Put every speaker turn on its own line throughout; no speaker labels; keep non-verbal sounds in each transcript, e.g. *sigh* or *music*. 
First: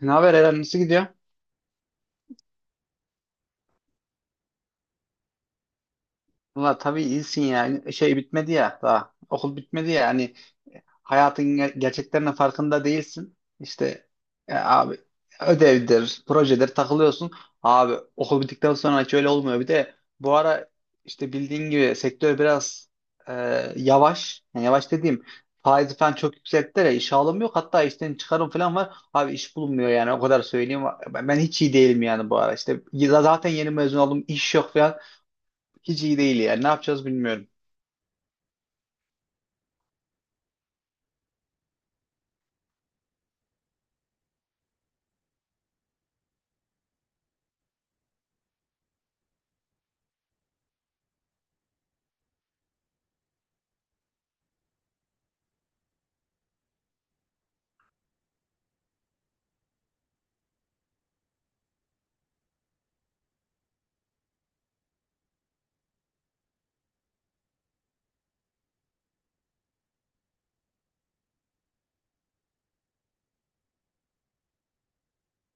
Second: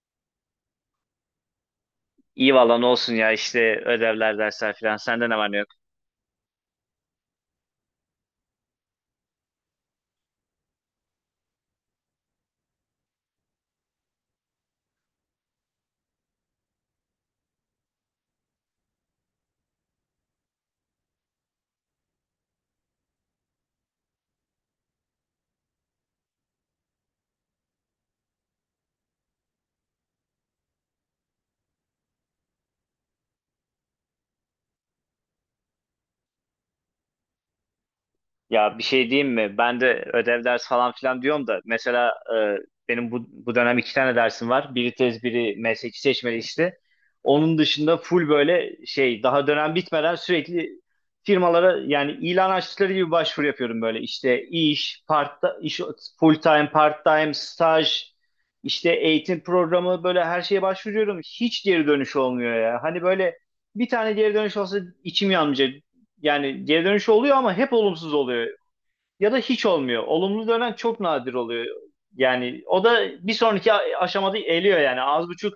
Ne haber Eren nasıl gidiyor?
İyi valla ne olsun ya işte ödevler dersler filan. Sende ne var ne yok?
Valla tabii iyisin ya. Şey bitmedi ya daha. Okul bitmedi ya. Hani hayatın gerçeklerinin farkında değilsin. İşte abi ödevdir, projedir takılıyorsun. Abi okul bittikten sonra hiç öyle olmuyor. Bir de bu ara işte bildiğin gibi sektör biraz e, yavaş. Yani yavaş dediğim faiz falan çok yüksekte ya. İş alım yok. Hatta işten çıkarım falan var. Abi iş bulunmuyor yani o kadar söyleyeyim. Ben hiç iyi değilim yani bu ara. İşte zaten yeni mezun oldum. İş yok falan. Hiç iyi değil yani. Ne yapacağız bilmiyorum.
Ya bir şey diyeyim mi? Ben de ödev ders falan filan diyorum da mesela benim bu dönem iki tane dersim var. Biri tez biri mesleki seçmeli işte. Onun dışında full böyle şey daha dönem bitmeden sürekli firmalara yani ilan açtıkları gibi başvuru yapıyorum böyle. İşte full time, part time, staj, işte eğitim programı böyle her şeye başvuruyorum. Hiç geri dönüş olmuyor ya. Hani böyle bir tane geri dönüş olsa içim yanmayacak. Yani geri dönüş oluyor ama hep olumsuz oluyor ya da hiç olmuyor. Olumlu dönen çok nadir oluyor. Yani o da bir sonraki aşamada eliyor yani. Az buçuk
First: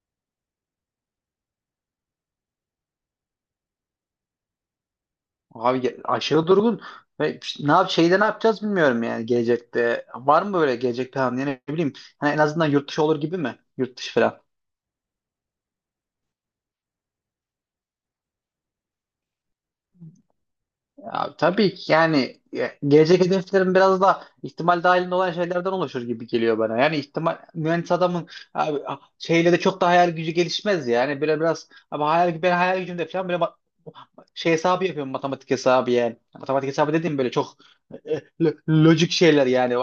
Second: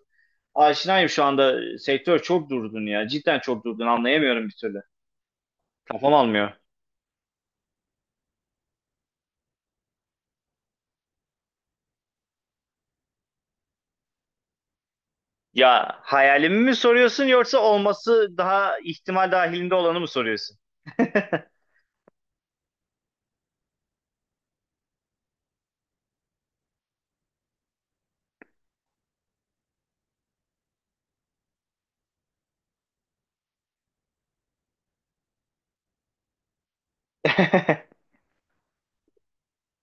aşinayım şu anda. Sektör çok durdun ya. Cidden çok durdun. Anlayamıyorum bir türlü.
Abi
Kafam
aşırı
almıyor.
durgun. Ve işte ne yap şeyde ne yapacağız bilmiyorum yani gelecekte. Var mı böyle gelecek planı yani ne bileyim. Hani en azından yurt dışı olur gibi mi? Yurt dışı falan.
Ya hayalimi mi soruyorsun yoksa olması daha ihtimal dahilinde olanı mı soruyorsun?
Abi, tabii ki yani gelecek hedeflerim biraz da ihtimal dahilinde olan şeylerden oluşur gibi geliyor bana. Yani ihtimal mühendis adamın abi, şeyle de çok da hayal gücü gelişmez yani. Böyle biraz ama hayal, ben hayal gücümde falan böyle şey hesabı yapıyorum matematik hesabı yani. Matematik hesabı dediğim böyle çok
*laughs*
e, e, lo- lojik şeyler yani.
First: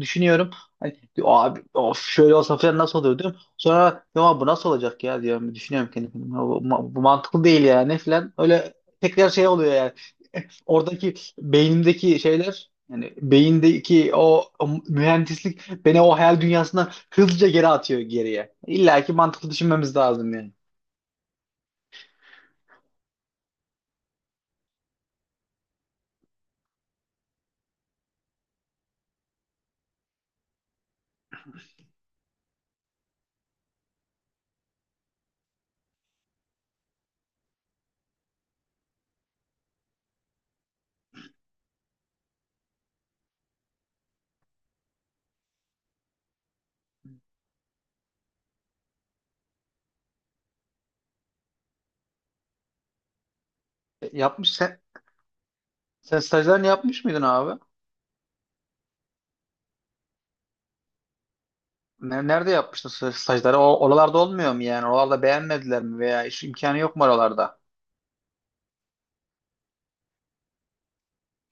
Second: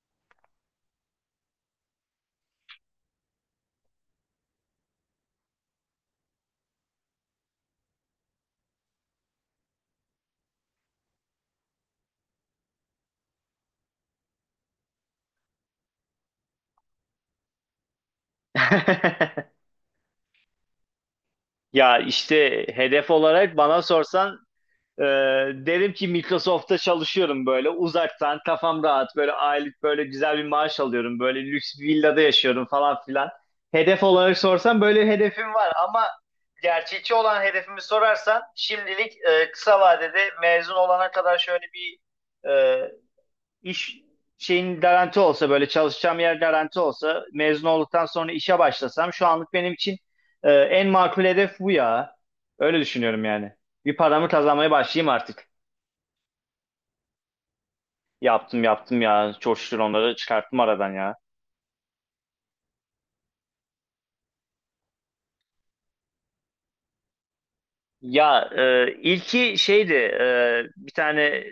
Düşünüyorum. Hani, diyor, abi of şöyle olsa falan nasıl olur diyorum. Sonra ya bu nasıl olacak ya diyorum. Düşünüyorum kendi kendime. Bu mantıklı değil yani falan. Öyle tekrar şey oluyor yani. *laughs* Oradaki beynimdeki şeyler yani beyindeki o mühendislik beni o hayal dünyasından hızlıca geri atıyor geriye. İlla ki mantıklı düşünmemiz lazım yani.
Ya işte hedef olarak bana sorsan Ee, derim ki Microsoft'ta çalışıyorum böyle uzaktan kafam rahat böyle aylık böyle güzel bir maaş alıyorum böyle lüks bir villada yaşıyorum falan filan. Hedef olarak sorsan böyle hedefim var ama gerçekçi olan hedefimi sorarsan şimdilik kısa vadede mezun olana kadar şöyle bir e, İş şeyin garanti olsa böyle çalışacağım yer garanti olsa mezun olduktan sonra işe başlasam şu anlık benim için en makul hedef bu ya. Öyle düşünüyorum yani. Bir
E,
paramı
Yapmış
kazanmaya
sen,
başlayayım artık.
sen stajlarını yapmış mıydın abi?
Yaptım yaptım ya. Çok şükür onları çıkarttım aradan ya.
Nerede yapmıştın stajları? Oralarda olmuyor mu yani? Oralarda beğenmediler mi veya iş imkanı yok mu oralarda?
Ya ilki şeydi bir tane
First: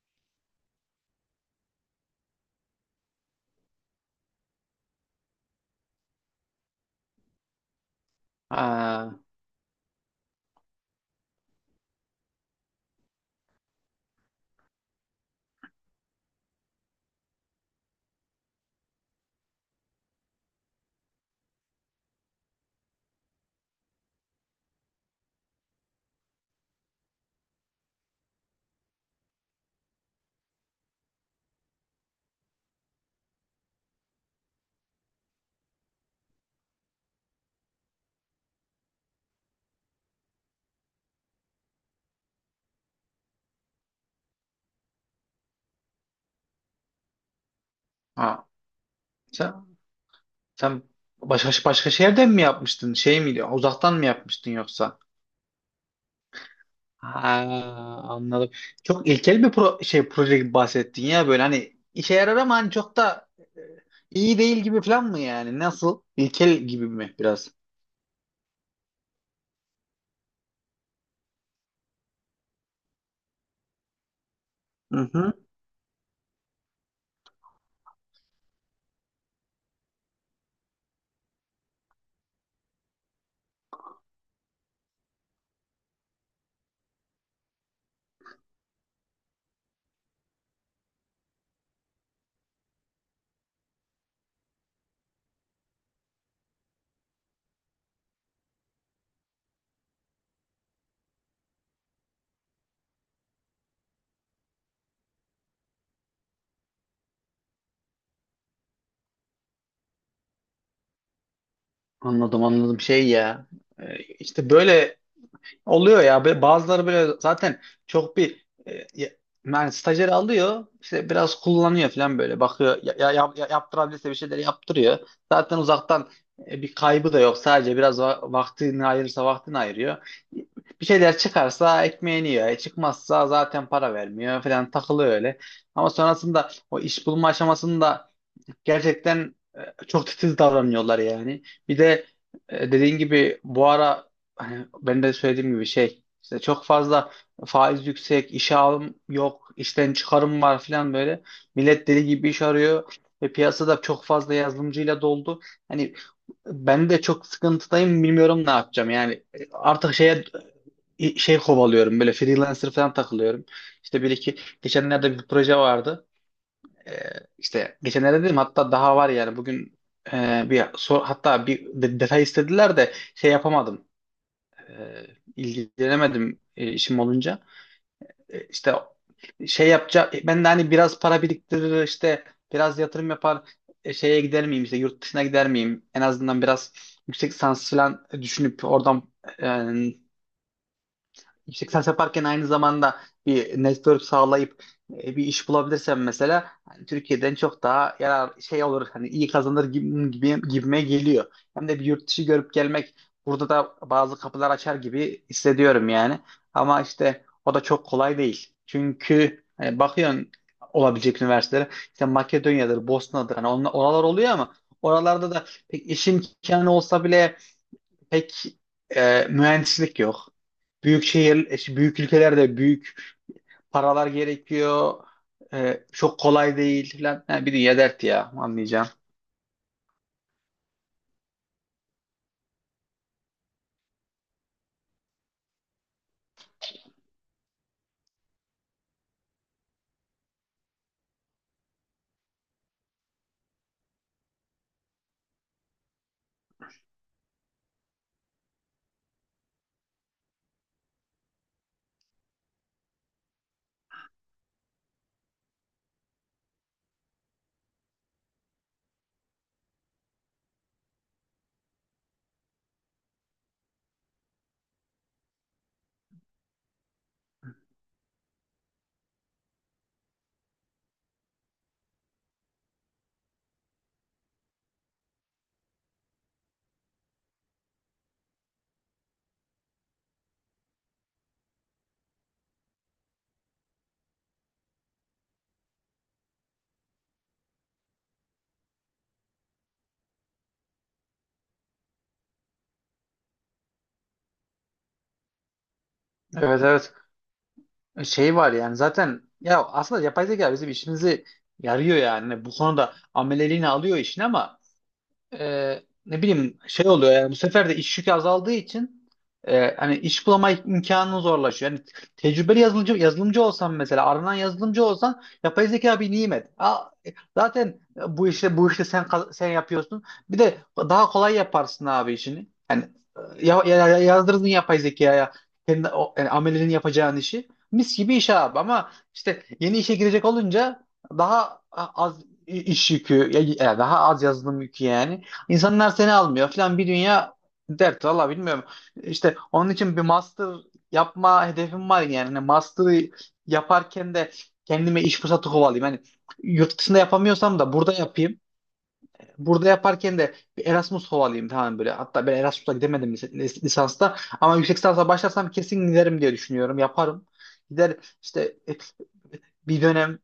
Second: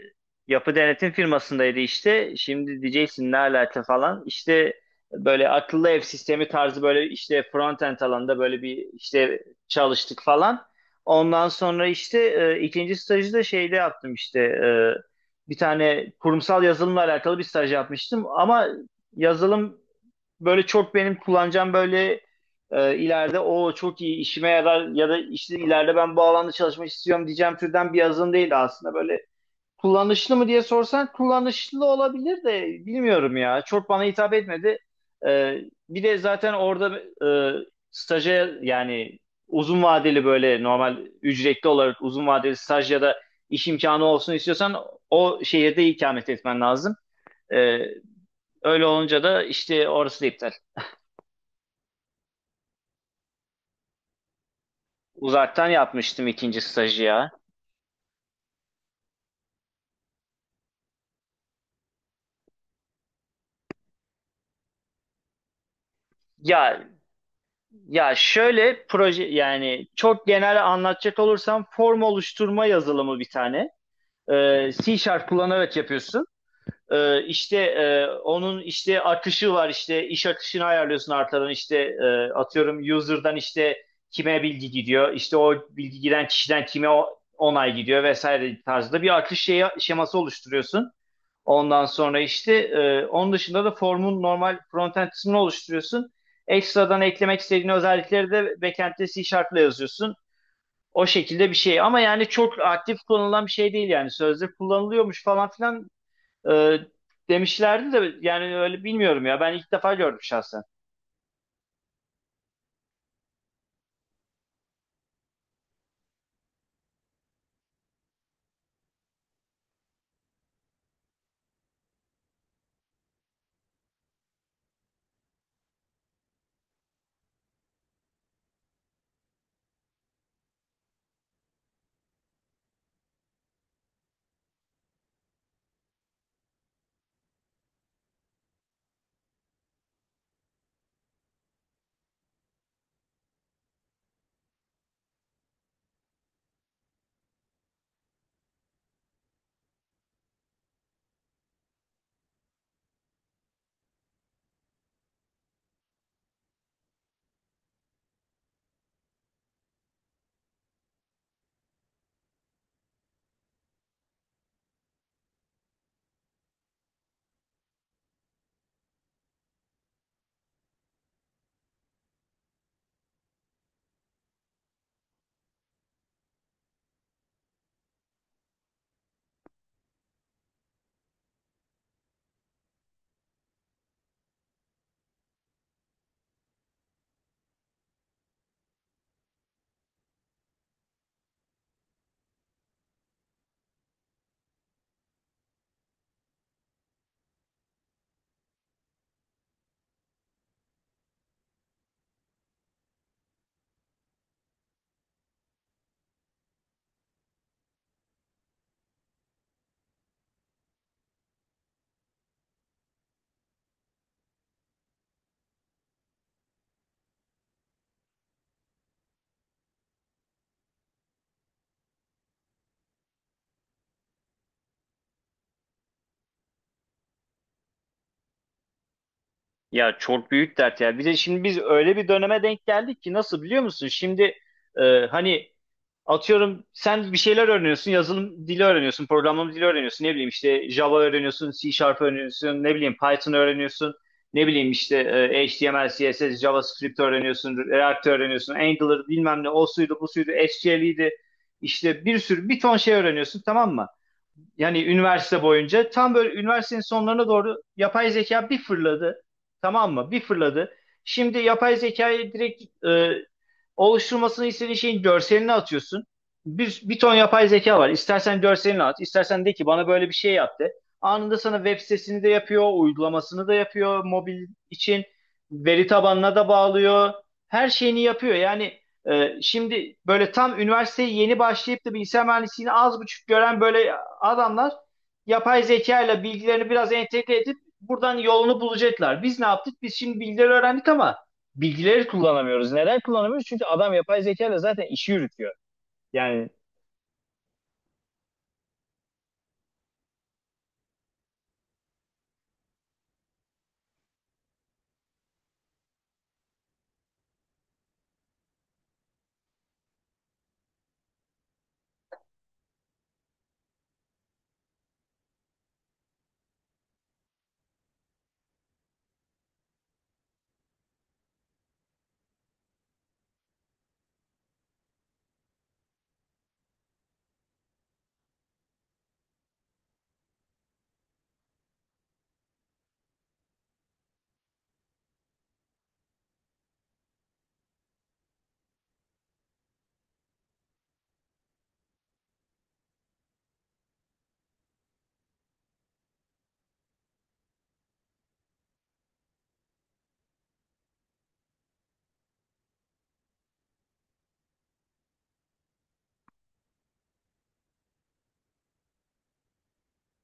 yapı denetim firmasındaydı işte. Şimdi diyeceksin ne alaka falan. İşte böyle akıllı ev sistemi tarzı böyle işte front-end alanında böyle bir
Ha,
işte çalıştık falan. Ondan sonra işte ikinci stajı da şeyde yaptım işte. Bir tane kurumsal yazılımla alakalı bir staj yapmıştım. Ama yazılım böyle çok benim kullanacağım böyle ileride o çok iyi işime yarar ya da işte ileride ben bu alanda çalışmak istiyorum diyeceğim türden bir yazılım değildi aslında böyle kullanışlı mı diye sorsan kullanışlı olabilir de bilmiyorum ya çok bana hitap etmedi. E, Bir de zaten orada e, staja yani uzun vadeli böyle normal ücretli olarak uzun vadeli staj ya da iş imkanı olsun istiyorsan o şehirde ikamet etmen lazım. E,
ha.
Öyle olunca da
Sen,
işte orası da iptal.
sen başka şehirden mi yapmıştın? Şey miydi? Uzaktan mı yapmıştın yoksa?
Uzaktan yapmıştım ikinci stajı
Ha,
ya.
anladım. Çok ilkel bir şey proje gibi bahsettin ya böyle hani işe yarar ama hani çok da e, iyi değil gibi falan mı yani? Nasıl? İlkel
Ya
gibi mi biraz?
ya şöyle proje yani çok genel anlatacak olursam form oluşturma yazılımı bir tane. C
Hı
Sharp
hı.
kullanarak yapıyorsun. İşte onun işte akışı var işte iş akışını ayarlıyorsun arkadan işte atıyorum user'dan işte kime bilgi gidiyor işte o bilgi giden kişiden kime onay gidiyor vesaire tarzda bir akış şeyi, şeması oluşturuyorsun. Ondan sonra işte onun dışında da formun normal frontend kısmını oluşturuyorsun. Ekstradan eklemek istediğin özellikleri de backend'de C Sharp'la yazıyorsun. O şekilde bir şey. Ama yani çok aktif kullanılan bir şey değil yani. Sözde kullanılıyormuş falan filan e, demişlerdi de yani öyle bilmiyorum ya. Ben ilk defa gördüm şahsen.
Anladım anladım şey ya. E, işte böyle oluyor ya bazıları böyle zaten çok bir yani stajyer alıyor işte biraz kullanıyor falan böyle bakıyor yaptırabilirse bir şeyler yaptırıyor. Zaten uzaktan bir kaybı da yok sadece biraz vaktini ayırırsa vaktini ayırıyor. Bir şeyler çıkarsa ekmeğini yiyor. Çıkmazsa zaten para vermiyor falan takılıyor öyle. Ama sonrasında o iş bulma aşamasında gerçekten çok titiz davranıyorlar yani. Bir de dediğin gibi bu ara hani ben de söylediğim gibi şey işte çok fazla faiz yüksek, işe alım yok, işten çıkarım var falan böyle. Millet deli gibi iş arıyor ve piyasada çok fazla yazılımcıyla doldu. Hani ben de çok sıkıntıdayım bilmiyorum ne yapacağım. Yani artık şey kovalıyorum böyle freelancer falan takılıyorum. İşte bir iki geçenlerde bir proje vardı. Ee, işte geçenlerde dedim hatta daha var yani bugün hatta bir detay istediler de şey yapamadım. Ee, ilgilenemedim işim olunca. İşte şey yapacak ben de hani biraz para biriktirir işte biraz yatırım yapar şeye gider miyim işte yurt dışına gider miyim en azından biraz yüksek lisans falan düşünüp oradan e, yüksek lisans yaparken aynı zamanda bir network sağlayıp bir iş bulabilirsem mesela hani Türkiye'den çok daha yarar şey olur hani iyi kazanır gibi gibime geliyor. Hem de bir yurt dışı görüp gelmek burada da bazı kapılar açar gibi hissediyorum yani. Ama işte o da çok kolay değil. Çünkü hani bakıyorsun olabilecek üniversitelere işte Makedonya'dır, Bosna'dır hani oralar oluyor ama oralarda da pek iş imkanı olsa bile pek mühendislik yok. Büyük şehir, büyük ülkelerde büyük paralar gerekiyor. Çok kolay değil falan. Ha, bir dünya dert ya anlayacağım.
Ya çok büyük dert ya. Bir de şimdi biz öyle bir döneme denk geldik ki nasıl biliyor musun? Şimdi hani atıyorum sen bir şeyler öğreniyorsun, yazılım dili öğreniyorsun, programlama dili öğreniyorsun, ne bileyim işte Java öğreniyorsun, C Sharp öğreniyorsun, ne bileyim Python öğreniyorsun, ne bileyim işte HTML, CSS, JavaScript öğreniyorsun, React öğreniyorsun, Angular bilmem ne, o suydu, bu suydu, SQL'iydi, işte bir sürü, bir ton şey öğreniyorsun tamam mı? Yani üniversite boyunca tam böyle üniversitenin sonlarına doğru yapay zeka bir fırladı. Tamam mı? Bir fırladı. Şimdi yapay zekayı direkt oluşturmasını istediğin şeyin görselini atıyorsun. Bir ton yapay zeka var. İstersen görselini at, istersen de ki bana böyle bir şey yaptı. Anında sana web sitesini de yapıyor, uygulamasını da yapıyor mobil için. Veri tabanına da bağlıyor. Her şeyini yapıyor. Yani şimdi böyle tam üniversiteye yeni başlayıp da bilgisayar mühendisliğini az buçuk gören böyle adamlar yapay zeka ile bilgilerini biraz entegre edip buradan yolunu bulacaklar. Biz ne yaptık? Biz şimdi bilgileri öğrendik ama bilgileri kullanamıyoruz. Neden kullanamıyoruz? Çünkü adam yapay zeka ile zaten işi yürütüyor. Yani.
Evet evet. Şey var yani zaten ya aslında yapay zeka bizim işimizi yarıyor yani. Bu konuda ameleliğini alıyor işin ama ne bileyim şey oluyor yani bu sefer de iş yükü azaldığı için hani iş bulama imkanın zorlaşıyor. Yani tecrübeli yazılımcı olsan mesela aranan yazılımcı olsan yapay zeka bir nimet. Aa, zaten bu işte sen yapıyorsun. Bir de daha kolay yaparsın abi işini. Yani yazdırdın yapay zekaya kendi o, yani amelinin yapacağın işi. Mis gibi iş abi ama işte yeni işe girecek olunca daha az iş yükü, ya daha az yazılım yükü yani. İnsanlar seni almıyor falan bir dünya dert. Valla bilmiyorum. İşte onun için bir master yapma hedefim var yani. Hani master'ı yaparken de kendime iş fırsatı kovalayayım. Hani yurt dışında yapamıyorsam da burada yapayım burada yaparken de bir Erasmus havalıyım tamam böyle. Hatta ben Erasmus'a gidemedim lisansta. Ama yüksek lisansa başlarsam kesin giderim diye düşünüyorum. Yaparım. Gider işte bir dönem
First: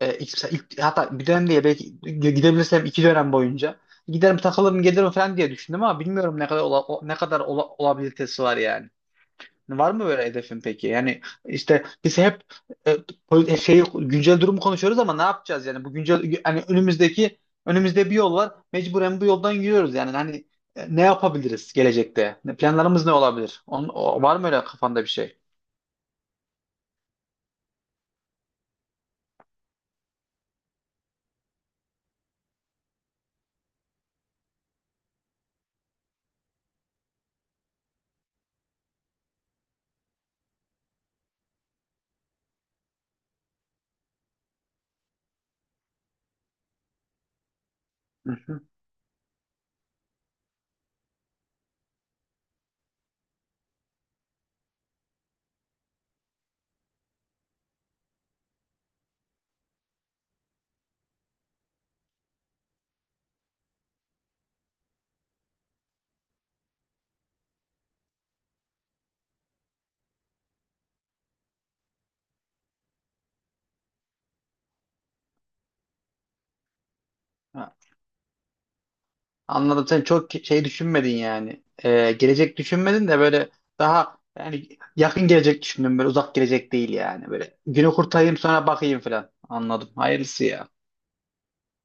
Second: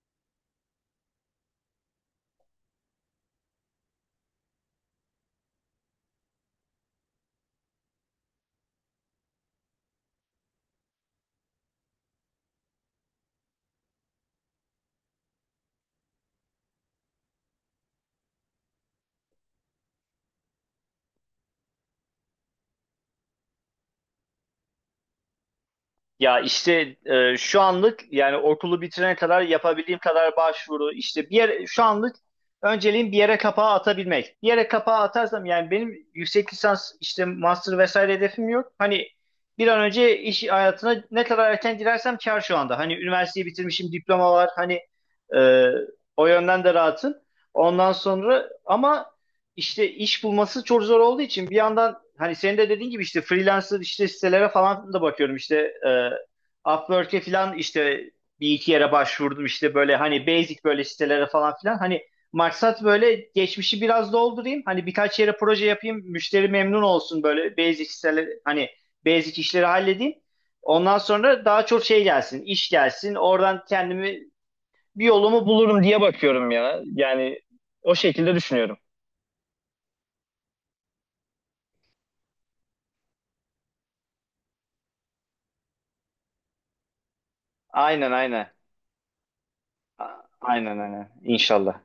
hatta bir dönem diye belki gidebilirsem iki dönem boyunca giderim takılırım gelirim falan diye düşündüm ama bilmiyorum ne kadar olabilitesi var yani. Var mı böyle hedefin peki? Yani işte biz hep e, şey güncel durumu konuşuyoruz ama ne yapacağız yani bu güncel hani önümüzde bir yol var. Mecburen bu yoldan yürüyoruz yani hani ne yapabiliriz gelecekte? Planlarımız ne olabilir? Var mı öyle kafanda bir şey?
Ya işte şu anlık yani okulu bitirene kadar yapabildiğim kadar başvuru işte bir yere, şu anlık önceliğim bir yere kapağı atabilmek. Bir yere kapağı atarsam yani benim yüksek lisans işte master vesaire hedefim yok. Hani bir an önce iş hayatına ne kadar erken girersem kar şu anda. Hani üniversiteyi bitirmişim diploma var hani e, o yönden de rahatım. Ondan
Hı
sonra
hı.
ama işte iş bulması çok zor olduğu için bir yandan hani senin de dediğin gibi işte freelancer işte sitelere falan da bakıyorum işte e, Upwork'e falan işte bir iki yere başvurdum işte böyle hani basic böyle sitelere falan filan hani maksat böyle geçmişi biraz doldurayım hani birkaç yere proje yapayım müşteri memnun olsun böyle basic siteler hani basic işleri halledeyim ondan sonra daha çok şey gelsin iş gelsin oradan kendimi bir yolumu bulurum diye bakıyorum ya yani.
Ha,
O şekilde düşünüyorum.
anladım sen çok şey düşünmedin yani. Gelecek düşünmedin de böyle daha yani yakın gelecek düşündün böyle uzak gelecek değil yani böyle günü
aynen
kurtarayım
aynen
sonra bakayım falan. Anladım. Hayırlısı ya.
Aynen aynen inşallah.